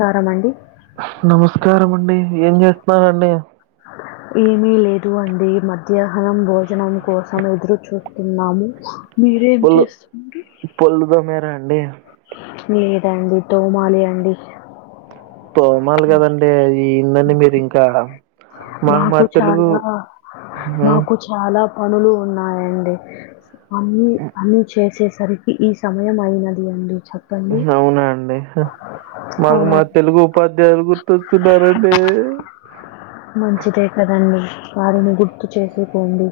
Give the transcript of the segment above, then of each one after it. వారం అండి నమస్కారం అండి ఏం చేస్తున్నారండి ఏమీ లేదు అండి మధ్యాహ్నం భోజనం కోసం ఎదురు చూ తిన్నాము మీరేం చేస్తున్నారు పొళ్ళు తొమేర అండి లేదండీ తొమాలి అండి తోమాలి కదండి ఈ ఉండడి మీరు ఇంకా మాకు మా తెలుగు మాకు చాలా పనులు ఉన్నాయండి అన్నీ అన్నీ చేసేసరి ఈ సమయం అయినది అండి చెప్పండి అవునా అండి మాకు అవునా మా తెలుగు ఉపాధ్యాయులు గుర్తొస్తున్నారండి మంచిదే కదండి వారిని గుర్తు చేసుకోండి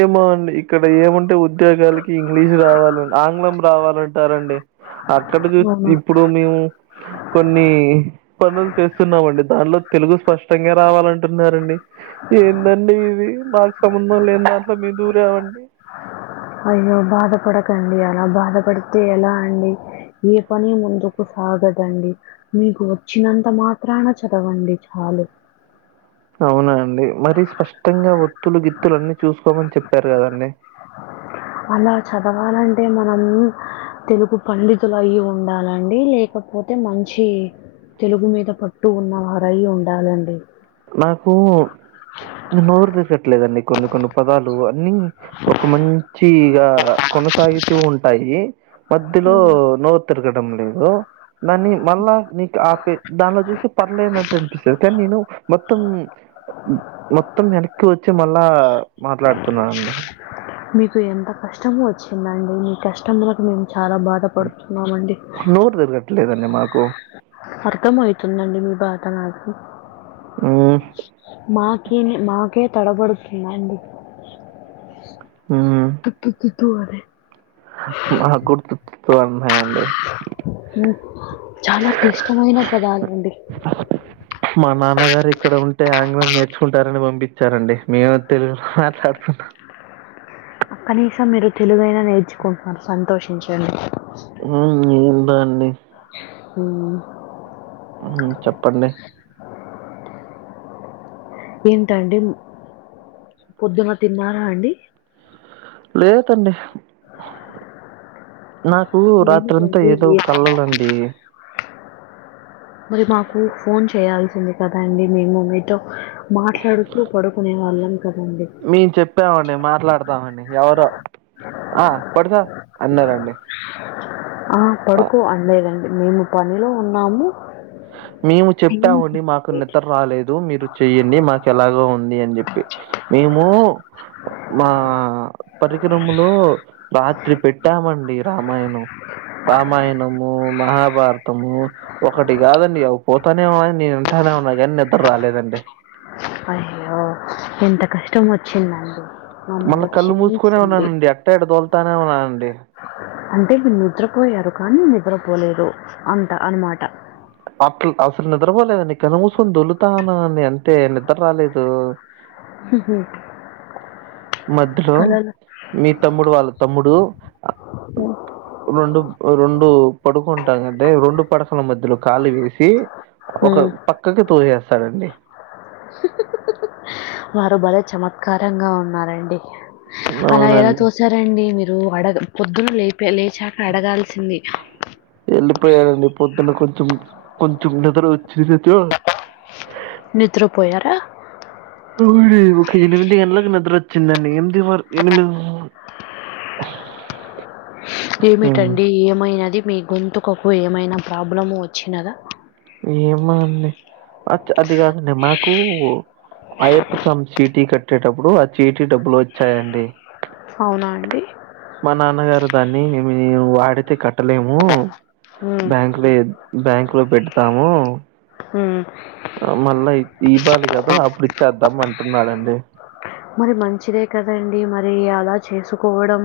ఏమో అండి ఇక్కడ ఏమంటే ఉద్యోగాలకి ఇంగ్లీష్ రావాల ఆంగ్లం రావాలంటారండి అక్కడ చూ అవునా ఇప్పుడు మేము కొన్ని పనులు చేస్తున్నామండి దాంట్లో తెలుగు స్పష్టంగా రావాలంటున్నారండి ఏందండి ఇది మాకు సంబంధం లేనిదాంట్లో మేం దూరేవండి అయ్యో బాధపడకండి అలా బాధపడితే ఎలా అండి ఏ పని ముందుకు సాగదండి మీకు వచ్చినంత మాత్రాన చదవండి చాలు అవునా అండి మరి స్పష్టంగా ఒత్తులు గిత్తులు అన్నీ చూసుకోమని చెప్పారు కదండి అలా చదవాలంటే మనం తెలుగు పండితులు అయ్యి ఉండాలండి లేకపోతే మంచి తెలుగు మీద పట్టు ఉన్న వారై ఉండాలండి నాకు నోరు తీర్గట్లేదండి కొన్ని కొన్ని పదాలు అన్ని ఒక మంచిగా కొనసాగుతూ ఉంటాయి మధ్యలో నో తిరగడం లేదు దాన్ని మళ్ళా నీకు ఆపే దానిలో చూస్తే పర్లే అన్నట్టు అనిపిస్తది కానీ నేను మొత్తం మొత్తం ఎనిక్కి వచ్చి మళ్ళా మాట్లాడు మీకు ఎంత కష్టము వచ్చిందండి మీ కష్టములకు మేము చాలా బాధపడుతున్నామండి నోరు తిరగట్లేదండి మాకు అర్థం అయితుందండి మీ బాధ నాకు ఉమ్ మాకేమీ మాకే తడపడుతున్నా అండి ఉమ్ తు తు తూ అని మాకు తు తు తు అన్నాయండి ఉ చాలా క్లిష్టమైన పదాలండి మా నాన్నగారు ఇక్కడ ఉంటే ఆంగ్లం నేర్చుకుంటారని పంపి అండి మేము తెలుగు మాట్లాడుతున్నా కనీసం మీరు తెలుగైనా నేర్చుకుంటున్నారు సంతోషించండి ఉమ్ ఏందో అండి ఉమ్ చెప్పండి ఏంటండి పొద్దున తిన్నారా అండి లేదండి నాకు రాత్రంతా ఏమిటండి ఏదో ఏమైంది? కళలండి మరి మాకు ఫోన్ చేయాల్సింది కదా అండి మే మమీతో మాట్లాడుతూ పడుకునే వాళ్ళం కదండి మేం చెప్పామండి మాట్లాడతామని ఎవరో ఆ పడుకో అన్నారండి ఆ పడుకో అన్లేదండి మేము పనిలో ఉన్నాము మేము ఏం చెప్పామండి మాకు చెప్పండి. నిద్ర రాలేదు మీరు చెయ్యడి మాకు ఎలాగో ఉన్ ఉంది అని చెప్పి మేము మా పరికరములో రాత్రి పెట్టామండి రామాయణం రామాయణము, మహాభారతము ఒకటి కాదన్ డి పోతానే ఏమో నేను వింటానే ఉన్నా కాని నిద్ర రాలేదండి అయ్యో ఎంత కష్టం వచ్చిందండి మళ్ళా మమ్మల్ని కళ్ళు మూసుకునే క్షమించండి ఉన్నానండి ఎట్ట ఇట్ట దొలుతానే ఉన్నానండి అంటే మీరు నిద్రపోయారు కానీ నిద్రపోలేదు అంట అనమాట అట్లు అసలు నిద్రపోలేదండి కళ్లు మూసుకొని దొల్లుతా ఉన్నాను అండి అంతే నిద్ర రాలేదు ఉహు మధ్యలో మీ తమ్ముడు వాళ్ళ తమ్ముడు ఆ రెండు రెండు పడుకుంటాం గదే రెండు పడకల మధ్యలో కాలు ఏసి హ్మ్. ఒకరు పక్కకి తో చేస్తారండి వారు బలే చమత్కారంగా ఉన్నారండి అలా ఎలా అవునండి తోసారండి మీరు అడగ పొద్దున లేపే లేచాక అడగాల్సింది వెళ్ళిపోయాడండి పొద్దున్న కొంచం కొంచం నిద్ర వచ్చినచో నిద్రపోయారా ఒక ఎనిమిది గంటలకు నిద్ర వచ్చిందండి ఎనిమిది వక్ ఎనిమి హ్మ్ ఏమిటండి ఏమైనది మీ గొంతుకకు ఏమైనా ప్రాబ్లము వచ్చినదా ఏమ అండి అచ అది కాదండి మాకు అయ్యప్ప స్వామి చీటీ కట్టేటప్పుడు ఆ చీటీ డబ్బులు వచ్చాయండి అవునా అండి మా నాన్నగారు దాన్ని వి వాడితే కట్టలేము హ్మ్. బ్యాంక్ క్లెడ్ బ్యాంక్ లో పెడతాము ఉ ఆ మళ్ళా దీపాళి కదా అప్పుడు ఇచ్చేద్దాం అంటున్నాడండి మరి మంచిదే కదండి మరి అలా చేసుకోవడం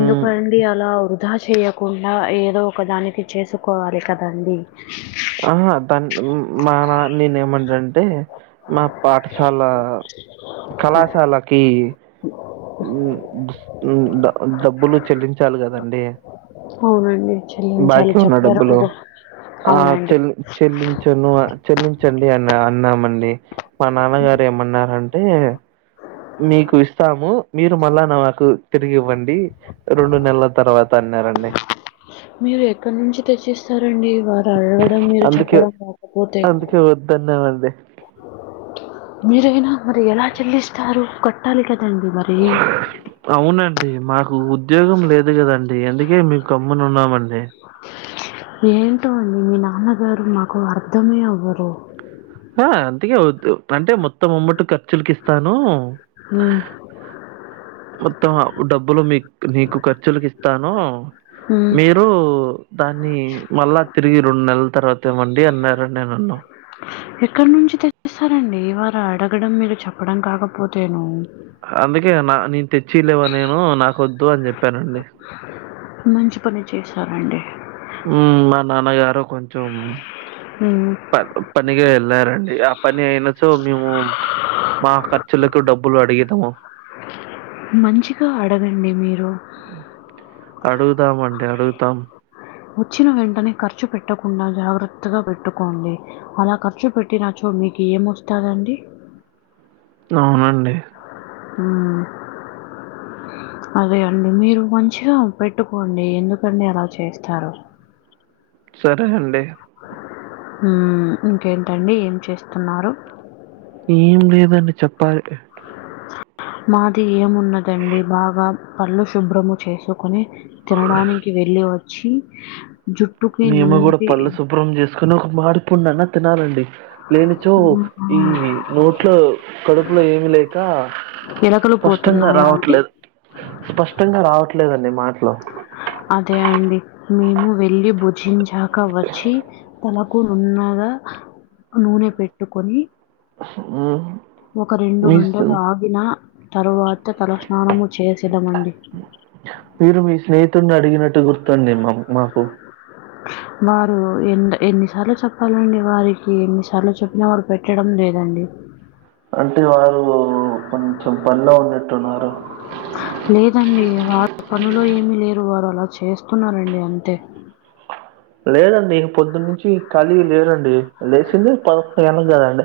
ఎందుకన్ అది అలా వృధా చెయ్యకుండా ఏదో ఒకదానికి చేసుకోవాలి కదండి ఆహా తన్ మా నా నేను ఏమంట అంటే మా పాఠశాల కళాశాలకి ఉ ఉ డ డబ్బులు చెల్లించాలి కదండి అవునండి చెల్లి చాలు బాకీ ఉన్న చెప్పారు డబ్బులు గద ఆ! అవునండి చెల్లి చెల్లించను చెల్లించండి అనా అన్నామండి మా నాన్నగారు ఏమన్నారంటే మీకు ఇస్తాము మీరు మళ్ళా నాకు తిరిగి ఇవ్వండి రెండు నెల్ల తర్వాత అన్నారండి మీరు ఎక్కడి నుంచి తెచ్చిస్తారండి వారు అడగడం మీరు చెప్పడం లేకపోతే ధన్యాలండీ మీరైనా మరి ఎలా చెల్లిస్తారు కట్టాలి కదండి మరి అవునండి మాకు ఉద్యోగం లేదు కదండి అందుకే మేం గమ్మున ఉన్నామండి ఏంటో అండి మీ నాన్నగారు మాకు అర్ధమే అవ్వరు హా అందికే వద్దు అంటే మొత్తం ఉమ్మట్ ఖర్చులుకి ఇస్తాను హమ్ మొత్తం డబ్బులు మీ నీకు ఖర్చులకు ఇస్తాను హ్మ్. మీర్ రు దాన్ని మళ్ళా తిరిగి రెండు నెలల తర్వాత ఇవ్వండి అన్నారని నేనన్నా ఎక్కడ నుంచి తెచ్చిస్తారండి వారు అడగడం మీరు చెప్పడం కాకపోతేను అందుకే నా నేను తెచ్చిలేవా నేను నాక వద్దు అని చెప్పానండి మంచి పని చేశారండి ఉమ్ మా నాన్నగారు కొంచం మ్ ప పనిగా వెళ్లారండి ఆ పని అయినచో మేము మా ఖర్చులకు డబ్బులు అడిగెదము మంచిగా అడగండి మీరు అడుగుదాం అండి అడుగుతాం వచ్చిన వెంటనే ఖర్చు పెట్టకుండా జాగ్రత్తగా పెట్టుకోండి అలా ఖర్చు పెట్టినచ్చో మీకు ఏం వస్తాదండి అవునండి మ్ అదే అండి మీరు మంచిగా పెట్టుకోండి ఎందుకండి అలా చేస్తారు సరే అండి మ్ ఇంకేంటండి ఏం చేస్తున్నారు ఏం లేదండి చెప్పాలి మాది ఏమున్నదండి బాగా పళ్ళు శుభ్రము చేసుకోని తినడానికి వెళ్ళి వచ్చి జుట్ మేము గూడా పళ్ళు శుభ్రం చేసుకోని ఒక మాడిపండు అన్న తినాలండి లేనిచో ఈ నోట్లో కడుపులో ఏమి లేక ఎలకలు స్పష్టంగా పోతున్నాయా అండి రావట్లేదు స్పష్టంగా రావట్లేదండి మాటలో అదే అండి మేము వెళ్ళి భుజించాక వచ్చి తలకు నున్నగా నూనె పెట్టుకొని మ్ ఒక రెండు గంటలు ఆగిన తరువాత తలస్నానము చేసేదమండి మీరు మీ స్నేహితుడిని అడిగినట్టు గుర్తుండి మమ్ మాకు వారు ఎ ఎన్నిసార్లు చెప్పాలండి వారికి ఎన్నిసార్లు చెప్పిన వారు పెట్టడం లేదండి అంటే వారు కొంచెం పనిలో ఉన్నట్టున్నారు లేదండి వారు పనులో ఏమిలేరు వారు అలా చేస్తున్నారండి అంతే లేదండి పొద్దున్నుంచి ఖాళీ లేదండి లేసింది పదకొండు గంటలకి కదండి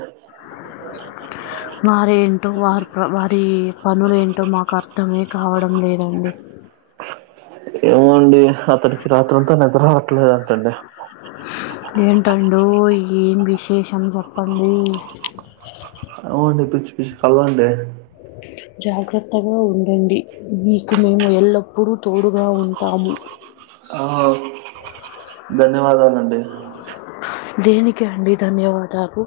[inaudible] వారేంటో వారి వారి పనులు ఏంటో మాకు అర్థమే కావడం లేదండి ఏమో అండి అతడినికి రాత్రంతా నిద్ర రావట్లేదంటండి ఏంటడోమ్ ఏం విశేషం చెప్పండి అవు అండి పిచ్చి పిచ్చి కలలండి జాగ్రత్తగా ఉండండి మీకు మేము ఎల్లప్పుడూ తోడుగా ఉంటాము ఆ అవును ధన్యవాదాలండి దేనికి అండి ధన్యవాదాలు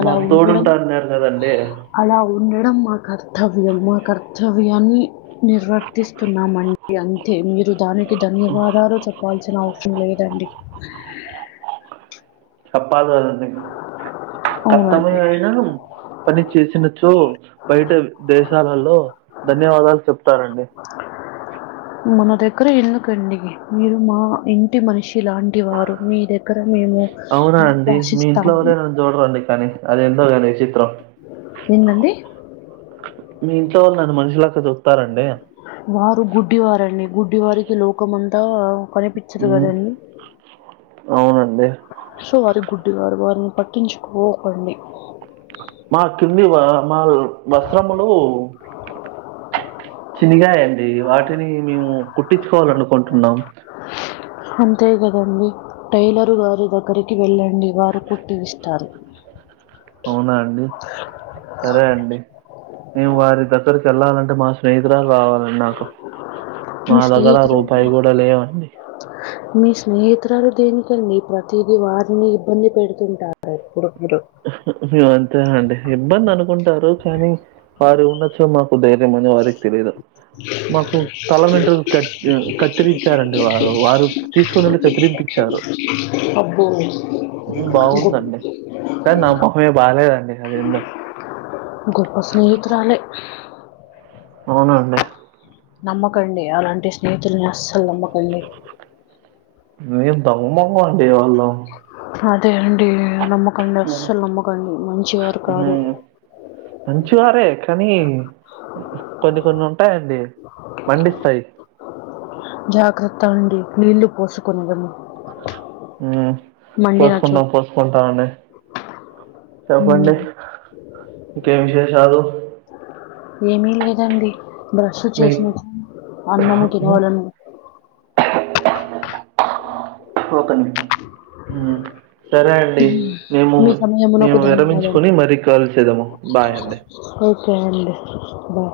అలా మాకు ఉండడం తోడుంటా అన్నారు కదండి అలా ఉండడం మా కర్తవ్యం మా కర్తవ్యాన్ని నిర్వర్తిస్తున్నామండి అంతే మీరు దానికి ధన్యవాదాలు చెప్పాల్సిన అవసరం లేదండి చెప్పాలి కదండి కర్తమే అవునండి. అయిన పని చేసినచో బయట దేశాలలో ధన్యవాదాలు చెప్తారండి మన దగ్గర ఎందుకండి మీరు మా ఇంటి మనిషి లాంటి ఇటి వారు మీ దగ్గర మేము అవునా ఆశిస్తాము అది ఏంటో గాని విచిత్రం ఏంటండి మీ ఇంట్లో వాళ్ళు నన్ను మనిషి లెక్క చూస్తారా అండి వారు గుడ్డి వారండి గుడ్డి వారికి లోకం అంతా కనిపి చ్చదు మ్మ్ కదండి అవునండి సో వారి గుడ్డి వారు వారిని పట్టించుకోకండి మా కిందివా మాలు వస్త్రములు చినిగాయండి వాటిని మేము కుట్టించుకోవాలనుకుంటున్నాం అంతే కదండి టైలర్ గారి దగ్గరికి వెళ్ళండి వారు కుట్టి విస్తారు అవునా అండి సరే అండి మేము వారి దగ్గరికి వెళ్ళాలంటే మా స్నేహితురాలు రావాలాండి నాకు మా మీ దగ్గర స్నేహితురాలు రూపాయి కూడా లేవండి మీ స్నేహితురాలు దేనికండి ప్రతిది వారిని ఇబ్బంది పెడుతుంటారు [inaudible] హు అంతేనండి ఇబ్బంది అనుకుంటారు కానీ వారు ఉండొచ్చు మా ధైర్యమని వారికి తెలిదు మాకు తల వెంట్రుకలు కత్తిరిచ్చారండి వారు వారు తీసుకుని వెళ్ళి కత్తిరిపిచ్చారు అబ్బో! గొప్ప బాగుందండి సార్ నా మొహం ఏమి బాలేదండి గొప్ప స్నేహితురాలే అవునండి నమ్మకండి అలాంటి స్నేహితుల్ని అస్సలు నమ్మకండి దొంగ మొహం అండి వాళ్ళు అదే అండి నమ్మకండి హ్మ్. అస్సలు నమ్మకండి మంచివారు కాదు హ్మ్. మంచివారే కానీ కొన్ని కొన్ని ఉంటాయండి మండిస్తాయి జాగ్రత్త అండి నీళ్లు పోసుకు [unintelligible] హ్ మండినచో పోసుకుంటాం పోసుకుంటాం అండి చెప్పండి ఉమ్, ఇంకేం విశేషాలు ఏమీ లేదండి బ్రష్ మీ చేసిన అన్నము తినవలను [unintelligible] సరే అండి మేము మీ మేము సమయమునకు ధన్యవాదాలు విరమించుకుని మరీ కాల్ చేద్దాము బాయ్ అండి ఓకే అండి బాయ్